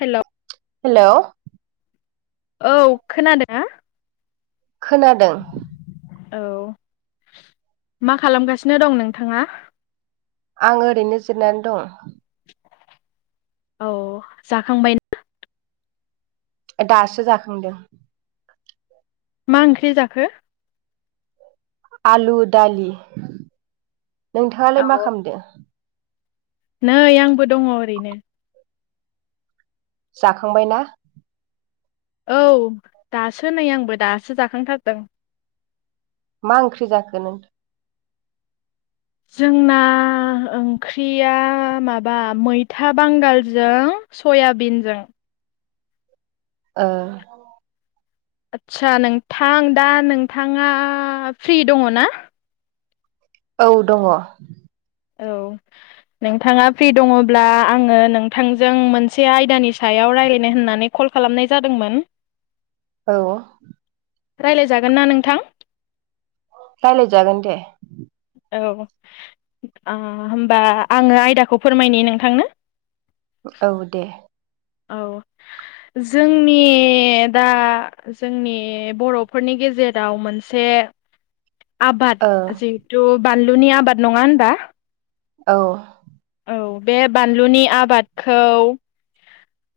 हेल'। Hello. औ खोनादोना? खोनादों। औ मा खालामगासिनो दं नोंथाङा? आं ओरैनो जिरनानै दं। औ जाखांबायन ऐ दासो जाखांदों। मा ओंख्रि जाखो? आलु-दालि। नोंथाङालाय मा औ खालामदो? नै आंबो दङ' ओरैनो। जाखांबाय ना? औ, दासो नै आंबो दासो जाखांथारदों। मा ओंख्रि जाखो नो? जोंना ओंख्रिया माबा मैथा बांगालजों सयाबिनजों। ओ। आदसा नोंथां दा नोंथाङा फ्रि दङ ना? औ दङ। औ नोंथाङा फ्रि दङ'ब्ला आङो नोंथांजों मोनसे आयदानि सायाव रायलायनो होननानै कल खालामनाय जादोंमोन। औ रायलायजागोन ना नोंथां? रायलाय जागोन दे। औ आ होमबा आङो आयदाखौ फोरमायनि नोंथांनो। औ दे। औ जोंनि दा जोंनि बर'फोरनि गेजेराव मोनसे आबाद ओ जिहेथु बानलुनि आबाद नङा होनबा? औ औ बे बानलुनि आबादखौ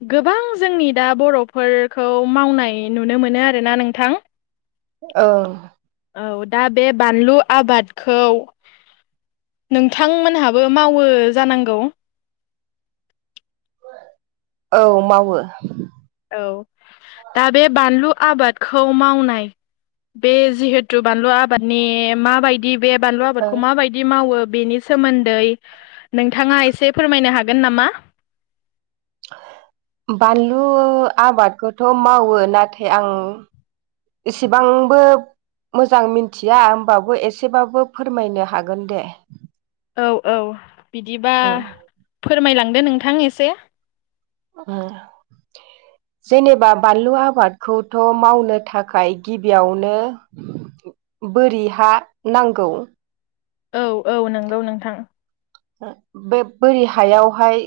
गोबां जोंनि दा बर'फोरखौ मावनाय नुनो मोनो आरोना नोंथां। [inaudible] औ औ दा बे बानलु आबादखौ। नोंथां मोनहाबो मावो जानांगौ। औ मावो। औ दा बे बानलु आबादखौ मावनाय बे जिहेथु बानलु आबादनि माबायदि बे बानलु ओ आबादखौ माबायदि दि मावो बेनि सोमोन्दै नोंथाङा एसे फोरमायनो हागोन नामा? बानलु आबादखौथ' मावो नाथाय आं इसेबांबो मोजां मिथिया होमबाबो एसेबाबो फोरमायनो हागोन दे। औ औ बिदिबा उम फोरमायलांदो नोंथां एसे। आ जेनेबा बानलु आबादखौथ' मावनो थाखाय गिबियावनो [inaudible] बोरि हा नांगौ। औ औ नोंगौ नोंथां। बे बोरि हायावहाय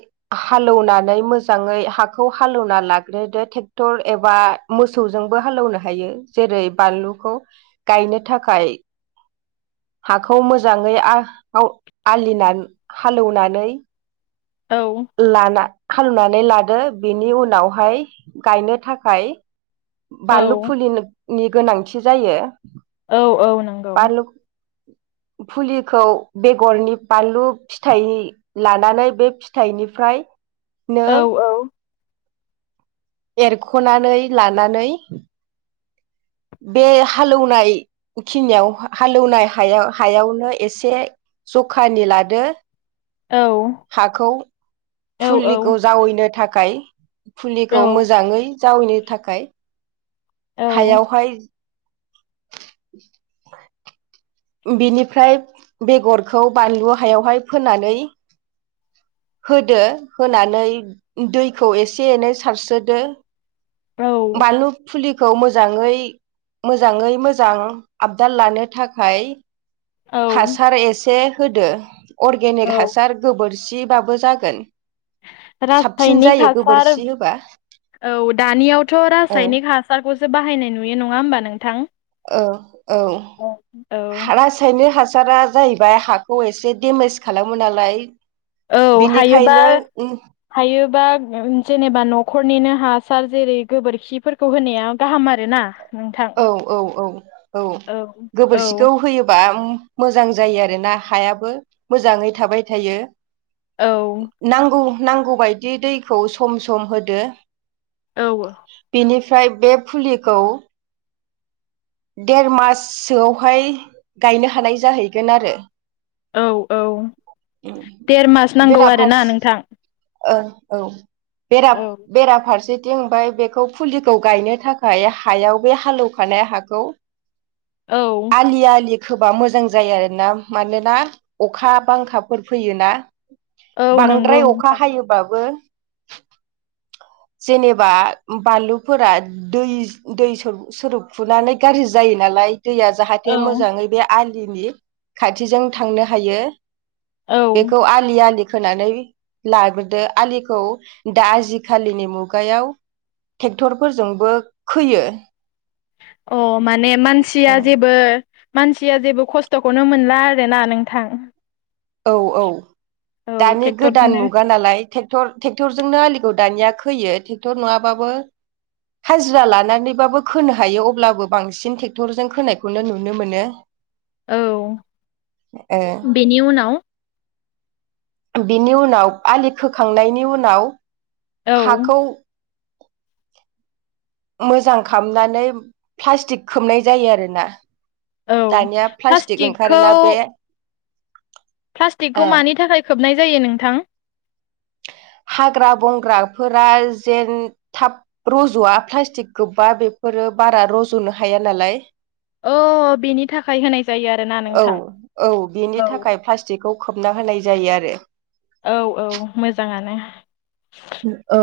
हालौनानै मोजाङै हाखौ हालौना लाग्रोदो ट्रेक्टर एबा मोसौजोंबो हालौनो हायो जेरै बानलुखौ गायनो थाखाय हाखौ मोजाङै आ [unintelligible] हालौनानै औ लाना खालामनानै लादो बेनि उनावहाय गायनो थाखाय बालु औ फुलिनो नि गोनांथि जायो। औ औ नोंगौ। बानलु फुलिखौ बेगरनि बानलु फिथाइ लानानै बे फि थाइनिफ्राय नो औ औ एरख'नानै लानानै बे हालौनाय खिनियाव हालौनाय हायाव हायावनो एसे जखानि लादो औ औ हाखौ औ फुलिखौ जावैनो थाखाय फुलिखौ मोजांङै जावैनो थाखाय। औ हायाव हाय बिनिफ्राय बेगरखौ बानलु हायावहाय फोनानै होदो होनानै दैखौ एसे एनै सारसोदो। औ बानलु फुलि खौ मोजांयै मोजांयै मोजां आबदाल लानो थाखाय औ हासार एसे होदो अरगेनिक औ हासार गोबोरसिबाबो जागोन साबसिन रासायनिक जायो हासार गोबोरखि होबा औ दानियावथ' औ रासायनिक हास सारखौसो बाहायनाय नुयो नङा होमबा नोंथां। औ औ औ रासायनिक हासारा जाहैबाय हाखौ एसे देमेज खालामो नालाय औ हायोबा बेनिखायनो औ हायोबा उम जेनेबा नखरनिनो हासार जेरै गोबोरखिफोरखौ होनाया गाहाम आर ना। औ औ औ औ औ गोबोरसिखौ होयोबाउम मोजां जायो आरो ना हायाबो मोजाङै थाबाय थायो। औ। नांगौ नांगौ बायायदि दैखौ सम सम होदो। औ बिनिफ्राय बे फुलिखौ देर माससोआवहाय गायनो हानाय जाहैगोन आरो। औ औ देर मास नांगौ आरोना बेराफारस नोंथां ओं औ बेरा औ बेराफारसे दि ओमफाय बेखौ फुलिखौ गायनो थाखाय हायाव बे हालेवखानाय हाखौ औ। आलि आलि खोबा मोजां जायो आरोना मानोना अखा बांखाफोर फैयोना। औ नंगौ बांद्राय अखा नोंथां हायोबाबो जेनेबा बानलुफोरा दै दै सो सोरोब फुनानै गाज्रि जायो नालाय दैया जाहाथे औ मोजाङै बे आलिनि खाथिजों थांनो हायो। औ बेखौ आलि आलि खोनानै लाग्रोदो आलिखौ दा जि खालिनि मुगायाव ट्रेक्टरफोरजोंबो खोयो। अ माने मानसिया जेबो मानसिया जेबो खस्थ'खौनो मोनला आरो ना नोंथां। औ औ औ दानि गोदान ट्रेक्टरजोंनो मुगा नालाय। ट्रेक्टर ट्रेक्टरजोंनो आलिखौ दानिया खोयो ट्रेक्टर नङा बाबो हाजिरा लानानैबाबो खोनो हायो अब्लाबो बांसिन ट्रेक्टरजों खोनायखौनो नुनो मोनो। औ ओ बेनि उनाव बिनि उनाव आलि खोखांनायनि उनाव औ हाखौ [inaudible] मोजां खालामनानै प्लास्टिक खोबनाय जायो आरोना औ दानिया बे प्लाटिक प्लास्टिकखौ ओंखारोना बे प्लास्टिकखौ ओ मानि थाखाय खोबनाय जायो नोंथां हाग्रा बंग्राफोरा जेन थाब रज'आ प्लास्टिक गोखबा बेफोरो बारा रज'नो हाया नालाय अ बेनि थाखाय होनाय जायो आरोना औ नोंथां औ बेनि औ थाखाय प्लास जेखौ खोबना होनाय जायो आरो। औ औ मोजाङानो। ओ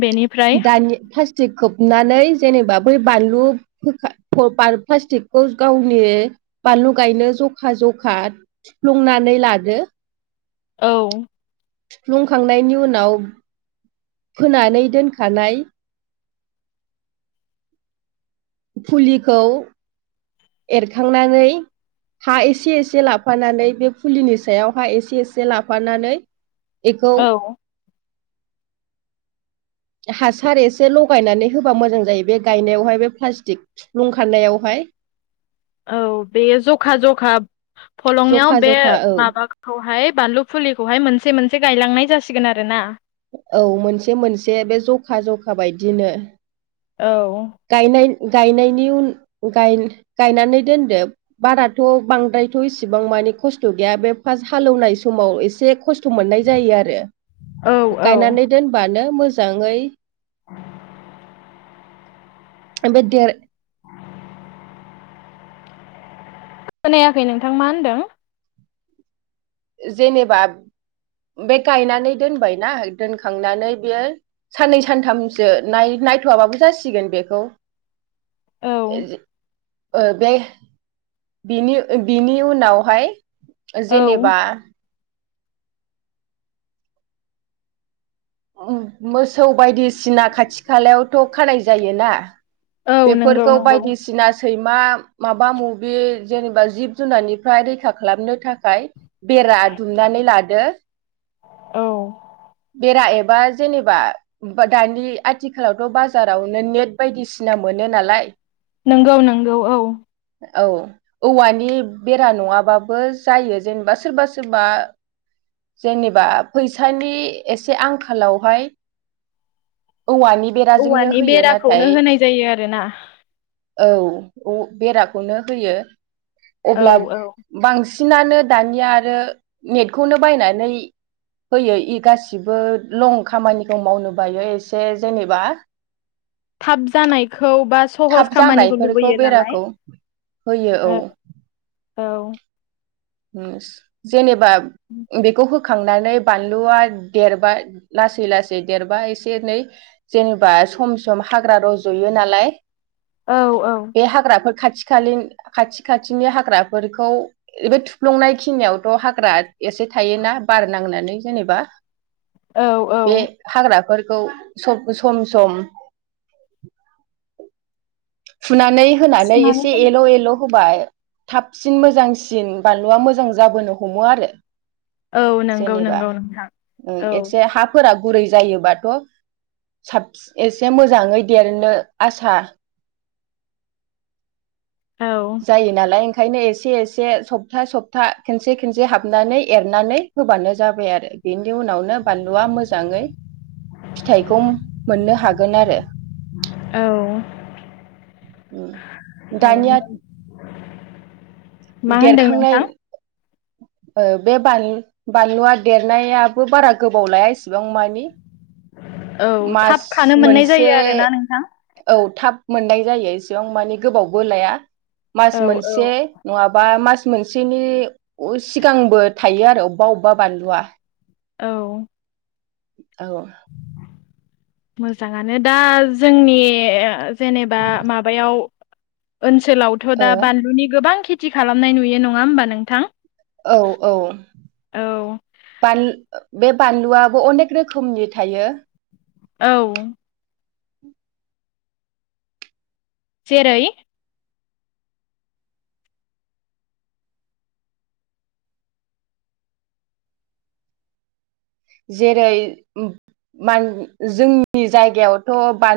बेनिफ्राय दानि प्लास थिख खोबनानै जेनेबा बै बानलु खा प्लास्टिकखौ गावनि बानलु गायनो जखा जखा सुफ्लुंनानै लादो। औ। प्लुंखांनायनि उनाव फोनानै दोनखानाय फुलिखौ एरखांनानै हा एसे एसे लाफानानै बे फुलिनि सायाव हा एसे एसे लाफानानै ऐखौ। औ हासार एसे लगायनानै होबा मोजां जायो बे गायनायावहाय बे प्लास्टिक सुफ्लुं खनायावहाय। औ बेयो जखा जखा फलंनिाव जखा बे जखा औ माबाख खौहाय बानलु फुलिखौहाय मोनसे मोनसे गायलांनाय जासिगोन आरो ना। औ मोनसे मोनसे बे जखा जखा बायदिनो। औ। गायनायन गायनायनि उन गाय गायनानै दोनदो। बाराथ' बांद्रायथ' इसिबां माने खस्थ' गैया बे फार्स्ट हालेवनाय समाव एसे खस थ मोननाय जायो आरो औ औ गायनानै दोनबानो मोजाङै [inaudible] ओमफादेर खोनायाखै नोंथां मा होन्दों। जेनेबा बे गायनानै दोनबायना दोनखांनानै बेयो साननै सानथामसो नाय नायथ'आाबाबो जासिगोन बेखौ। औ ओ बे बिनि बिनि उनावहाय औ जेनेबा मोसौ बायदिसिना खाथि खालायावथ' खानाय जायोना। औ नंगौ बेफोरखौ नंगौ बायदिसिना सैमा माबा मबि जेनेबा जिब जुनारनिफ्राय रैखा खालामनो थाखाय बेरा दुमनानै लादो। औ। बेरा एबा जेनेबा बा दानि आथिखालावथ' बाजारावनो नेट बायदिसिना मोनो नालाय। नंगौ नंगौ औ। औ। औवानि बेरा नङाबाबो जायो जेनेबा सोरबा सोरबा जेनेबा फैसानि एसे आंखालावहाय औवानि बेराजोंनो औवानि होयो बेराखौनो नाथाय होनाय जायो आरोना औ उ बेराखौनो होयो औ अब्ला औ बांसिनानो दानिया आरो नेटखौनो बायनानै पोयो इ गासिबो लं खामानिखौ मावनो बायो एसे जेनेबा थाब जानायखौ बा सहस थाब खामानिखौ जानायफोरखौ लुबैयो नालाय बेराखौ होयो औ ओ। औ। उमस जेनेबा बेखौ होग खांनानै बानलुआ देरबा लासै लासै देरबाय एसे एनै। जेनेबा सम सम हाग्रा रजयो नालाय। औ औ। बे हाग्राफोर खाथि खालि खाथि खाथिनि हाग्राफोरखौ थु। थुफ्लंनाय खिनियावथ हाग्रा एसे थायोना बार नांनानै जेनेबा। औ औ। बे हाग्राफोरखौ सबबो सम सम फुनानै होनानै सुनानै एसे दोन एल एल होबाय थाबसिन मोजांसिन बानलुआ मोजां जाबोनो हमो आरो। औ नंगौ जेनेबा नंगौ नोंथां ओं औ एदसे हाफ फोरा गुरै जायोबाथ साबस एसे मोजाङै देरनो आसा औ जायो नालाय खायनो एसे एसे सप्था सप्था खेनसे खेनसे हाबनानै एरनानै होबानो जाबाय आरो। बेनि उनावनो बानलुआ मोजाङै फिथाइखौ मोननो हागोन आरो। औ दानिया औ। [inaudible] देरखांनाय। [inaudible] औ बे बालु बानलुआ देरनायाबो बारा गोबाव लाया एसिबां मानि। औ थाब मास खानो मोननाय मोनसे। जायो आरोना नोंथां औ थाब मोननाय जायो एसेबां माने गोबावबो लाया मास औ औ मोनसे। नङाबा मास मोनसेनि सिगांबो थायो आरो अबबा अबबा बानलुआ। औ। औ मोजाङानो दा जोंनि जेनेबा माबायाव ओनसोलावथ औ दा बानलुनि गोबां खिथ थि खालामनाय नुयो नङा होमबा नोंथां। औ औ। औ बानल बे बानलुआबो अनेक रोखोमनि थायो। औ। जेरै। जेरै माल जोंनि जायगायावथ बाल